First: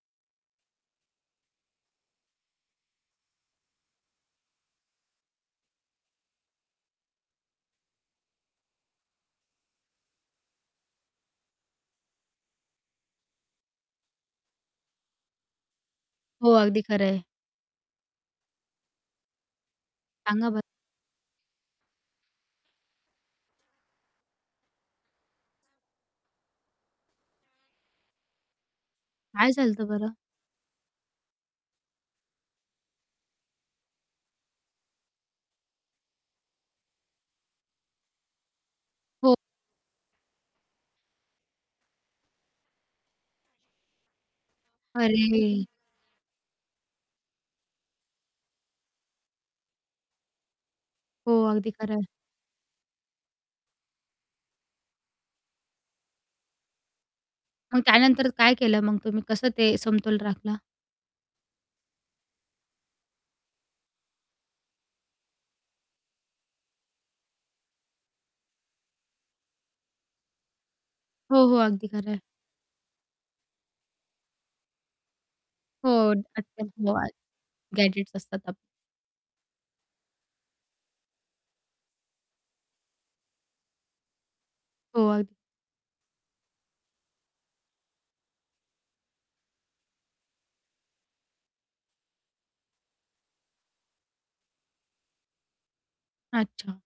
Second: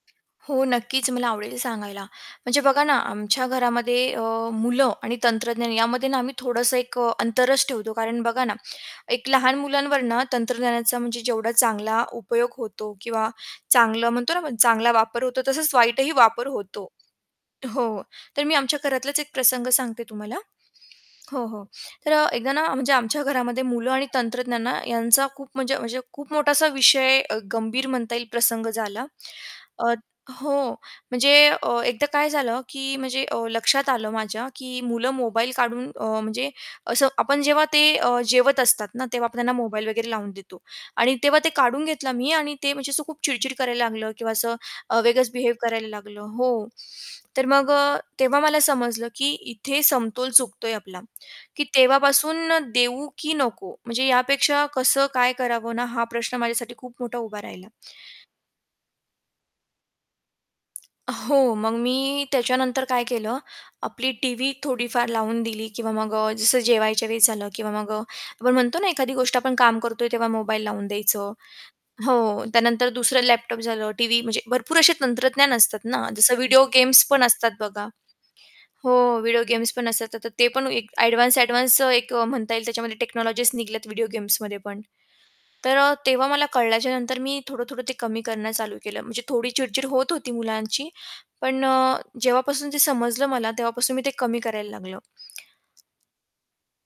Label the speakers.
Speaker 1: हो नक्कीच मला आवडेल सांगायला. म्हणजे बघा ना, आमच्या घरामध्ये अ, मुलं आणि तंत्रज्ञान यामध्ये ना, आम्ही थोडंसं एक अ, अंतरच ठेवतो. कारण बघा ना, लहान मुलांवर ना तंत्रज्ञानाचा म्हणजे जेवढा चांगला उपयोग होतो किंवा चांगलं म्हणतो ना आपण, चांगला वापर होतो तसंच वाईटही वापर
Speaker 2: हो अगदी
Speaker 1: होतो.
Speaker 2: खरंय.
Speaker 1: हो, तर मी आमच्या घरातलाच एक प्रसंग सांगते तुम्हाला
Speaker 2: सांगा बर
Speaker 1: हो, हो. तर एकदा ना, म्हणजे आमच्या घरामध्ये मुलं आणि तंत्रज्ञान यांचा खूप म्हणजे म्हणजे खूप मोठासा विषय, गंभीर म्हणता येईल प्रसंग झाला.
Speaker 2: काय चालतं
Speaker 1: अ,
Speaker 2: बरं?
Speaker 1: हो, म्हणजे एकदा काय झालं की, म्हणजे अ, लक्षात आलं माझ्या की मुलं मोबाईल काढून अ, म्हणजे असं आपण जेव्हा ते अ, जेवत असतात ना, तेव्हा
Speaker 2: हो.
Speaker 1: आपण त्यांना मोबाईल वगैरे लावून देतो आणि तेव्हा ते काढून घेतलं मी आणि ते म्हणजे असं खूप चिडचिड करायला लागलं किंवा असं वेगळंच बिहेव
Speaker 2: अरे!
Speaker 1: करायला लागलं हो, तर मग अ, तेव्हा मला समजलं की इथे समतोल चुकतोय आपला,
Speaker 2: हो,
Speaker 1: की
Speaker 2: अगदी खरं आहे.
Speaker 1: तेव्हापासून देऊ की नको, म्हणजे यापेक्षा कसं काय करावं ना, हा प्रश्न माझ्यासाठी खूप मोठा उभा राहिला.
Speaker 2: मग त्यानंतर काय केलं, मग तुम्ही कसं ते समतोल राखला?
Speaker 1: हो, मग मी त्याच्यानंतर काय केलं, आपली टीव्ही थोडीफार लावून दिली किंवा मग अ, जसं जेवायच्या वेळेस झालं किंवा मग अ, आपण म्हणतो ना, एखादी गोष्ट आपण काम करतोय तेव्हा मोबाईल लावून द्यायचं.
Speaker 2: हो, हो. अगदी खरं आहे.
Speaker 1: हो, त्यानंतर दुसरं लॅपटॉप झालं, टीव्ही म्हणजे भरपूर असे तंत्रज्ञान असतात ना,
Speaker 2: हो
Speaker 1: जसं व्हिडिओ गेम्स
Speaker 2: [unintelligible]
Speaker 1: पण असतात बघा.
Speaker 2: गॅजेट्स असतात आप
Speaker 1: हो, व्हिडिओ गेम्स पण असतात, तर ते पण एक एडवान्स-एडवान्स अ, म्हणता येईल त्याच्यामध्ये टेक्नॉलॉजीस निघल्यात व्हिडिओ गेम्समध्ये पण.
Speaker 2: हो, अग
Speaker 1: तर अ, तेव्हा मला कळल्याच्यानंतर मी थोडं-थोडं ते कमी करणं चालू केलं म्हणजे थोडी चिडचिड होत होती मुलांची पण अ, जेव्हापासून ते समजलं मला तेव्हापासून मी ते कमी करायला लागलो.
Speaker 2: अच्छा.